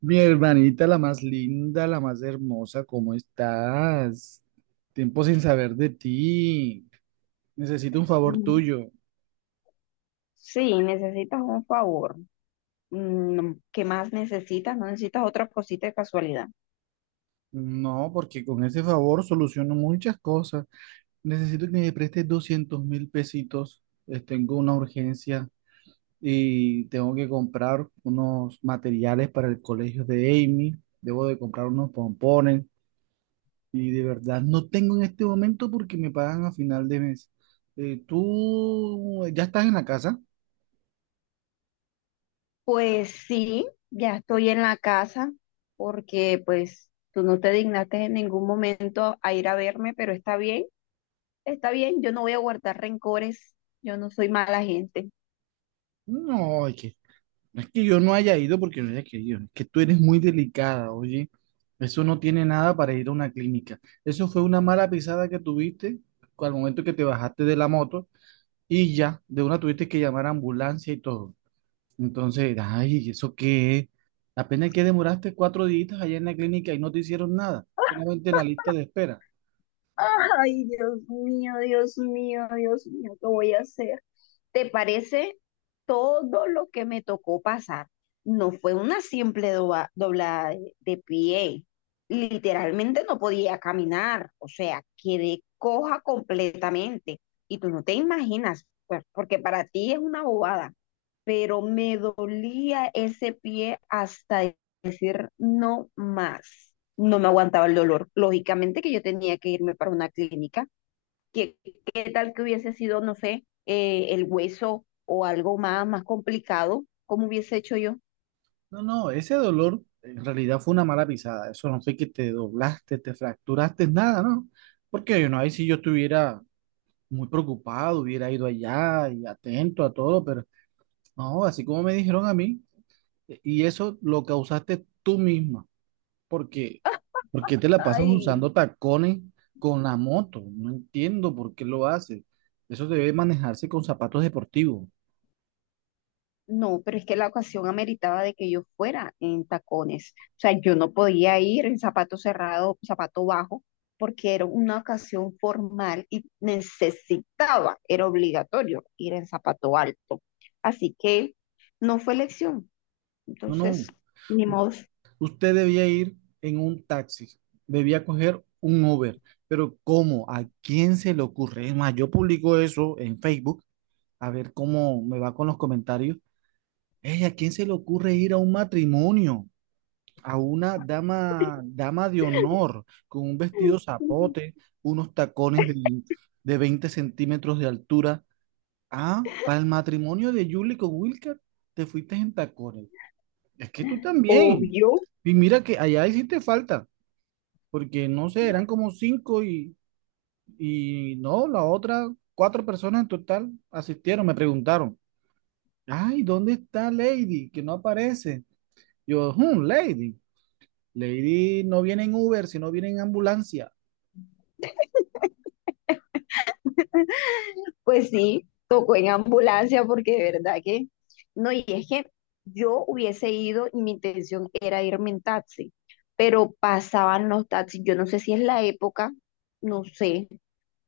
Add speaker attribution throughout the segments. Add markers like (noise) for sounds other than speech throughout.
Speaker 1: Mi hermanita, la más linda, la más hermosa, ¿cómo estás? Tiempo sin saber de ti. Necesito un favor
Speaker 2: Mm,
Speaker 1: tuyo.
Speaker 2: sí, necesitas un favor. ¿Qué más necesitas? ¿No necesitas otra cosita de casualidad?
Speaker 1: No, porque con ese favor soluciono muchas cosas. Necesito que me prestes 200.000 pesitos. Tengo una urgencia y tengo que comprar unos materiales para el colegio de Amy. Debo de comprar unos pompones y de verdad no tengo en este momento porque me pagan a final de mes. ¿Tú ya estás en la casa?
Speaker 2: Pues sí, ya estoy en la casa porque pues tú no te dignaste en ningún momento a ir a verme, pero está bien, yo no voy a guardar rencores, yo no soy mala gente.
Speaker 1: No, no es que yo no haya ido porque no haya querido, es que tú eres muy delicada, oye. Eso no tiene nada para ir a una clínica. Eso fue una mala pisada que tuviste al momento que te bajaste de la moto y ya, de una tuviste que llamar a ambulancia y todo. Entonces, ay, ¿eso qué es? Apenas que demoraste 4 días allá en la clínica y no te hicieron nada, solamente la lista de espera.
Speaker 2: Ay, Dios mío, Dios mío, Dios mío, ¿qué voy a hacer? ¿Te parece todo lo que me tocó pasar? No fue una simple doblada de pie. Literalmente no podía caminar, o sea, quedé coja completamente. Y tú no te imaginas, pues, porque para ti es una bobada, pero me dolía ese pie hasta decir no más. No me aguantaba el dolor. Lógicamente que yo tenía que irme para una clínica. ¿Qué, qué tal que hubiese sido, no sé, el hueso o algo más complicado? ¿Cómo hubiese hecho yo?
Speaker 1: No, no, ese dolor en realidad fue una mala pisada. Eso no fue que te doblaste, te fracturaste, nada, ¿no? Porque, no ahí si yo estuviera muy preocupado, hubiera ido allá y atento a todo, pero no, así como me dijeron a mí, y eso lo causaste tú misma. Porque, porque te la pasas
Speaker 2: Ay,
Speaker 1: usando tacones con la moto. No entiendo por qué lo haces. Eso debe manejarse con zapatos deportivos.
Speaker 2: no, pero es que la ocasión ameritaba de que yo fuera en tacones. O sea, yo no podía ir en zapato cerrado, zapato bajo, porque era una ocasión formal y necesitaba, era obligatorio ir en zapato alto. Así que no fue elección.
Speaker 1: No,
Speaker 2: Entonces,
Speaker 1: no.
Speaker 2: ni modo.
Speaker 1: Usted debía ir en un taxi, debía coger un Uber, pero ¿cómo? ¿A quién se le ocurre? Es más, yo publico eso en Facebook, a ver cómo me va con los comentarios. Ey, ¿a quién se le ocurre ir a un matrimonio? A una dama, dama de honor, con un vestido zapote, unos tacones de 20 centímetros de altura. Ah, para el matrimonio de Julie con Wilker, te fuiste en tacones. Es que tú también.
Speaker 2: Obvio.
Speaker 1: Y mira que allá hiciste falta porque no sé, eran como cinco y no, la otra, cuatro personas en total asistieron, me preguntaron, ay, ¿dónde está Lady? Que no aparece. Yo, "Hmm, Lady, Lady no viene en Uber, sino viene en ambulancia."
Speaker 2: Pues sí, tocó en ambulancia porque de verdad que no, y es que yo hubiese ido y mi intención era irme en taxi, pero pasaban los taxis, yo no sé si es la época, no sé,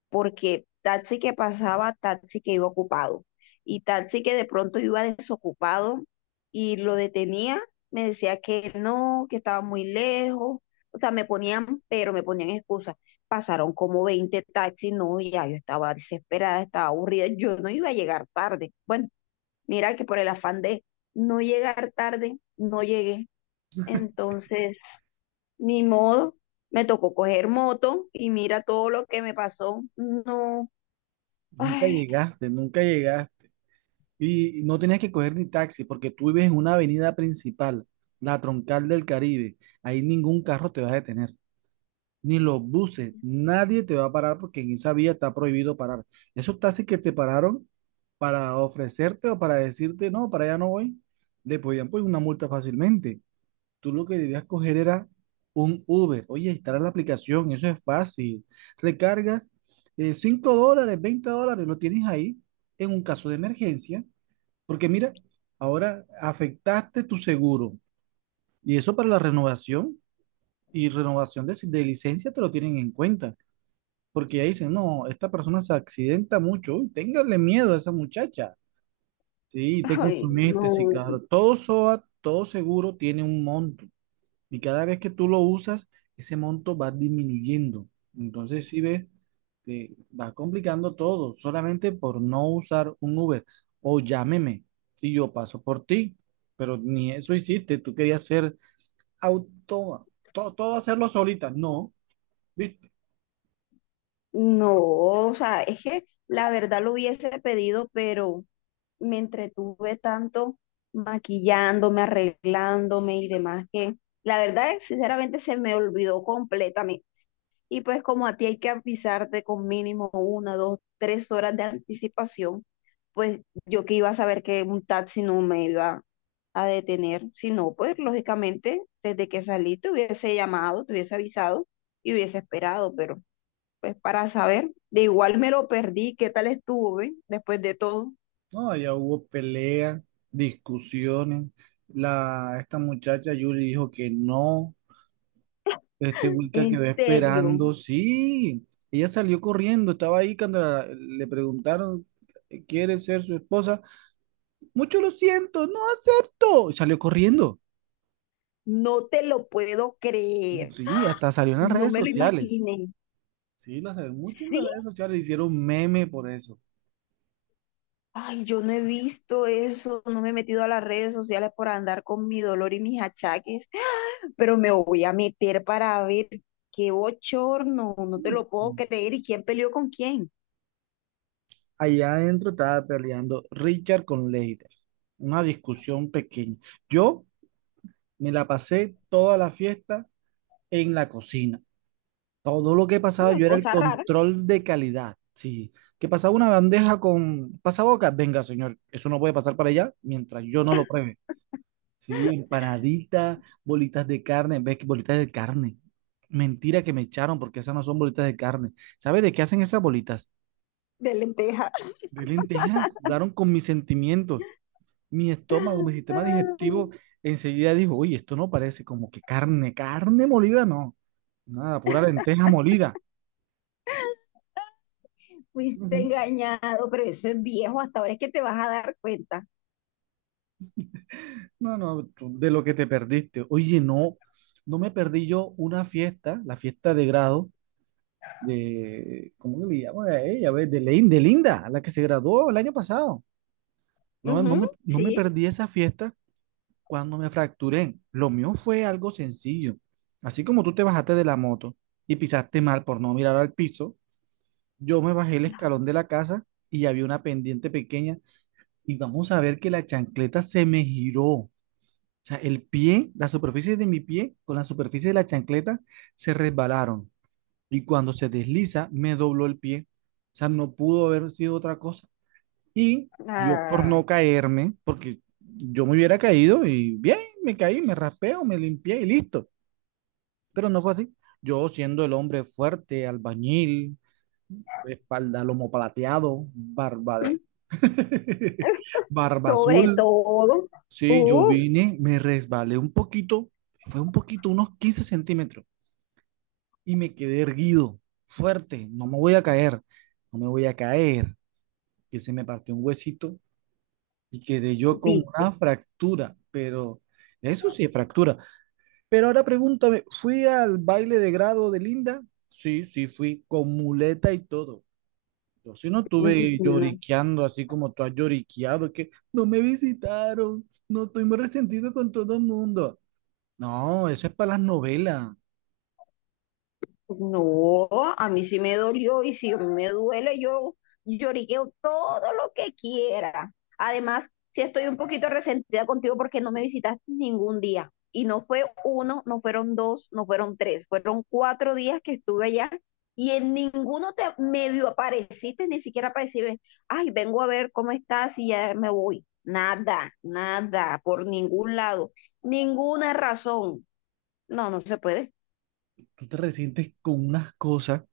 Speaker 2: porque taxi que pasaba, taxi que iba ocupado. Y taxi que de pronto iba desocupado y lo detenía, me decía que no, que estaba muy lejos. O sea, me ponían, pero me ponían excusas. Pasaron como 20 taxis, no, ya yo estaba desesperada, estaba aburrida, yo no iba a llegar tarde. Bueno, mira que por el afán de no llegar tarde, no llegué. Entonces, ni modo, me tocó coger moto y mira todo lo que me pasó. No.
Speaker 1: Nunca
Speaker 2: Ay,
Speaker 1: llegaste, nunca llegaste. Y no tenías que coger ni taxi porque tú vives en una avenida principal, la troncal del Caribe. Ahí ningún carro te va a detener. Ni los buses, nadie te va a parar porque en esa vía está prohibido parar. Esos taxis que te pararon para ofrecerte o para decirte, no, para allá no voy, le podían poner una multa fácilmente. Tú lo que debías coger era un Uber. Oye, instala la aplicación, eso es fácil. Recargas $5, $20, lo tienes ahí en un caso de emergencia, porque mira, ahora afectaste tu seguro y eso para la renovación y renovación de licencia te lo tienen en cuenta porque ya dicen, no, esta persona se accidenta mucho, uy, téngale miedo a esa muchacha. Sí, te
Speaker 2: ay,
Speaker 1: consumiste, sí,
Speaker 2: no,
Speaker 1: claro. Todo SOAT, todo seguro tiene un monto y cada vez que tú lo usas, ese monto va disminuyendo. Entonces, si ves, te va complicando todo, solamente por no usar un Uber o llámeme y yo paso por ti, pero ni eso hiciste, tú querías ser auto, todo, todo hacerlo solita, no. ¿Viste?
Speaker 2: no, o sea, es que la verdad lo hubiese pedido, pero me entretuve tanto maquillándome, arreglándome y demás que la verdad, sinceramente, se me olvidó completamente. Y pues como a ti hay que avisarte con mínimo una, dos, tres horas de anticipación, pues yo que iba a saber que un taxi no me iba a detener, si no, pues lógicamente desde que salí te hubiese llamado, te hubiese avisado y hubiese esperado, pero pues para saber, de igual me lo perdí, ¿qué tal estuve después de todo?
Speaker 1: No, ya hubo peleas, discusiones. La, esta muchacha Yuri dijo que no. Este Wilka
Speaker 2: En
Speaker 1: quedó
Speaker 2: serio,
Speaker 1: esperando. Sí, ella salió corriendo. Estaba ahí cuando le preguntaron, ¿quiere ser su esposa? Mucho lo siento, no acepto. Y salió corriendo.
Speaker 2: no te lo puedo creer,
Speaker 1: Sí, hasta salió en las
Speaker 2: no
Speaker 1: redes
Speaker 2: me lo
Speaker 1: sociales.
Speaker 2: imaginé.
Speaker 1: Sí, la salió mucho en las
Speaker 2: Sí,
Speaker 1: redes sociales. Hicieron meme por eso.
Speaker 2: ay, yo no he visto eso, no me he metido a las redes sociales por andar con mi dolor y mis achaques, pero me voy a meter para ver qué bochorno, no te lo puedo
Speaker 1: Mm.
Speaker 2: creer, y quién peleó con quién.
Speaker 1: Allá adentro estaba peleando Richard con Leiter. Una discusión pequeña. Yo. Me la pasé toda la fiesta en la cocina. Todo lo que pasaba,
Speaker 2: Una
Speaker 1: yo era el
Speaker 2: cosa rara
Speaker 1: control de calidad. Sí, que pasaba una bandeja con pasabocas. Venga, señor, eso no puede pasar para allá mientras yo no lo pruebe. Sí, empanaditas, bolitas de carne. ¿Ves que bolitas de carne? Mentira que me echaron porque esas no son bolitas de carne. ¿Sabes de qué hacen esas bolitas?
Speaker 2: de lenteja.
Speaker 1: De lenteja. Jugaron con mis sentimientos, mi estómago, mi sistema digestivo. Enseguida dijo, oye, esto no parece como que carne, carne molida, no. Nada, pura lenteja
Speaker 2: (laughs)
Speaker 1: molida.
Speaker 2: Fuiste
Speaker 1: Ujú.
Speaker 2: engañado, pero eso es viejo, hasta ahora es que te vas a dar cuenta.
Speaker 1: No, no, de lo que te perdiste. Oye, no, no me perdí yo una fiesta, la fiesta de grado de, ¿cómo que le llaman a ella? A ver, de Linda, la que se graduó el año pasado. No,
Speaker 2: Ujú,
Speaker 1: no me
Speaker 2: sí.
Speaker 1: perdí esa fiesta cuando me fracturé. Lo mío fue algo sencillo. Así como tú te bajaste de la moto y pisaste mal por no mirar al piso, yo me bajé el escalón de la casa y había una pendiente pequeña y vamos a ver que la chancleta se me giró. O sea, el pie, la superficie de mi pie con la superficie de la chancleta se resbalaron. Y cuando se desliza, me dobló el pie. O sea, no pudo haber sido otra cosa. Y yo por
Speaker 2: Ay.
Speaker 1: no caerme, porque yo me hubiera caído y bien, me caí, me raspeo, me limpié y listo. Pero no fue así. Yo siendo el hombre fuerte, albañil, espalda lomo plateado, barba de... (laughs)
Speaker 2: (laughs)
Speaker 1: barba
Speaker 2: Sobre
Speaker 1: azul.
Speaker 2: todo,
Speaker 1: Sí, yo
Speaker 2: uff,
Speaker 1: vine, me resbalé un poquito, fue un poquito, unos 15 centímetros, y me quedé erguido, fuerte, no me voy a caer, no me voy a caer, que se me partió un huesito y quedé yo con una
Speaker 2: viste,
Speaker 1: fractura, pero eso sí es fractura. Pero ahora pregúntame, ¿fui al baile de grado de Linda? Sí, sí, fui con muleta y todo. Yo sí no
Speaker 2: uy,
Speaker 1: estuve
Speaker 2: no.
Speaker 1: lloriqueando así como tú has lloriqueado, que no me visitaron, no estoy muy resentido con todo el mundo. No, eso es para las novelas.
Speaker 2: No, a mí sí me dolió y si a mí me duele, yo lloriqueo todo lo que quiera. Además, sí estoy un poquito resentida contigo porque no me visitaste ningún día. Y no fue uno, no fueron dos, no fueron tres, fueron 4 días que estuve allá y en ninguno te medio apareciste, ni siquiera para decirme, ay, vengo a ver cómo estás y ya me voy. Nada, nada, por ningún lado, ninguna razón. No, no se puede.
Speaker 1: Tú te resientes con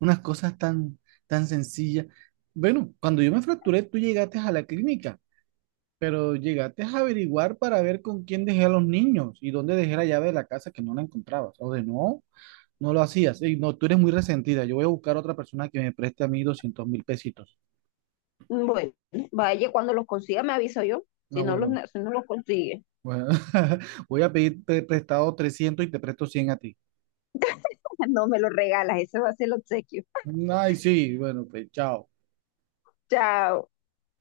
Speaker 1: unas cosas tan, tan sencillas. Bueno, cuando yo me fracturé, tú llegaste a la clínica, pero llegaste a averiguar para ver con quién dejé a los niños y dónde dejé la llave de la casa que no la encontrabas. O de no, no lo hacías. Ey, no, tú eres muy resentida. Yo voy a buscar a otra persona que me preste a mí 200.000 pesitos.
Speaker 2: Bueno, vaya, cuando los consiga me aviso yo. Si
Speaker 1: No,
Speaker 2: no los,
Speaker 1: bueno,
Speaker 2: si no los consigue,
Speaker 1: bueno. (laughs) Voy a pedir prestado 300 y te presto 100 a ti.
Speaker 2: (laughs) no me los regalas. Ese va a ser el obsequio.
Speaker 1: Ay, sí, bueno, pues chao.
Speaker 2: Chao.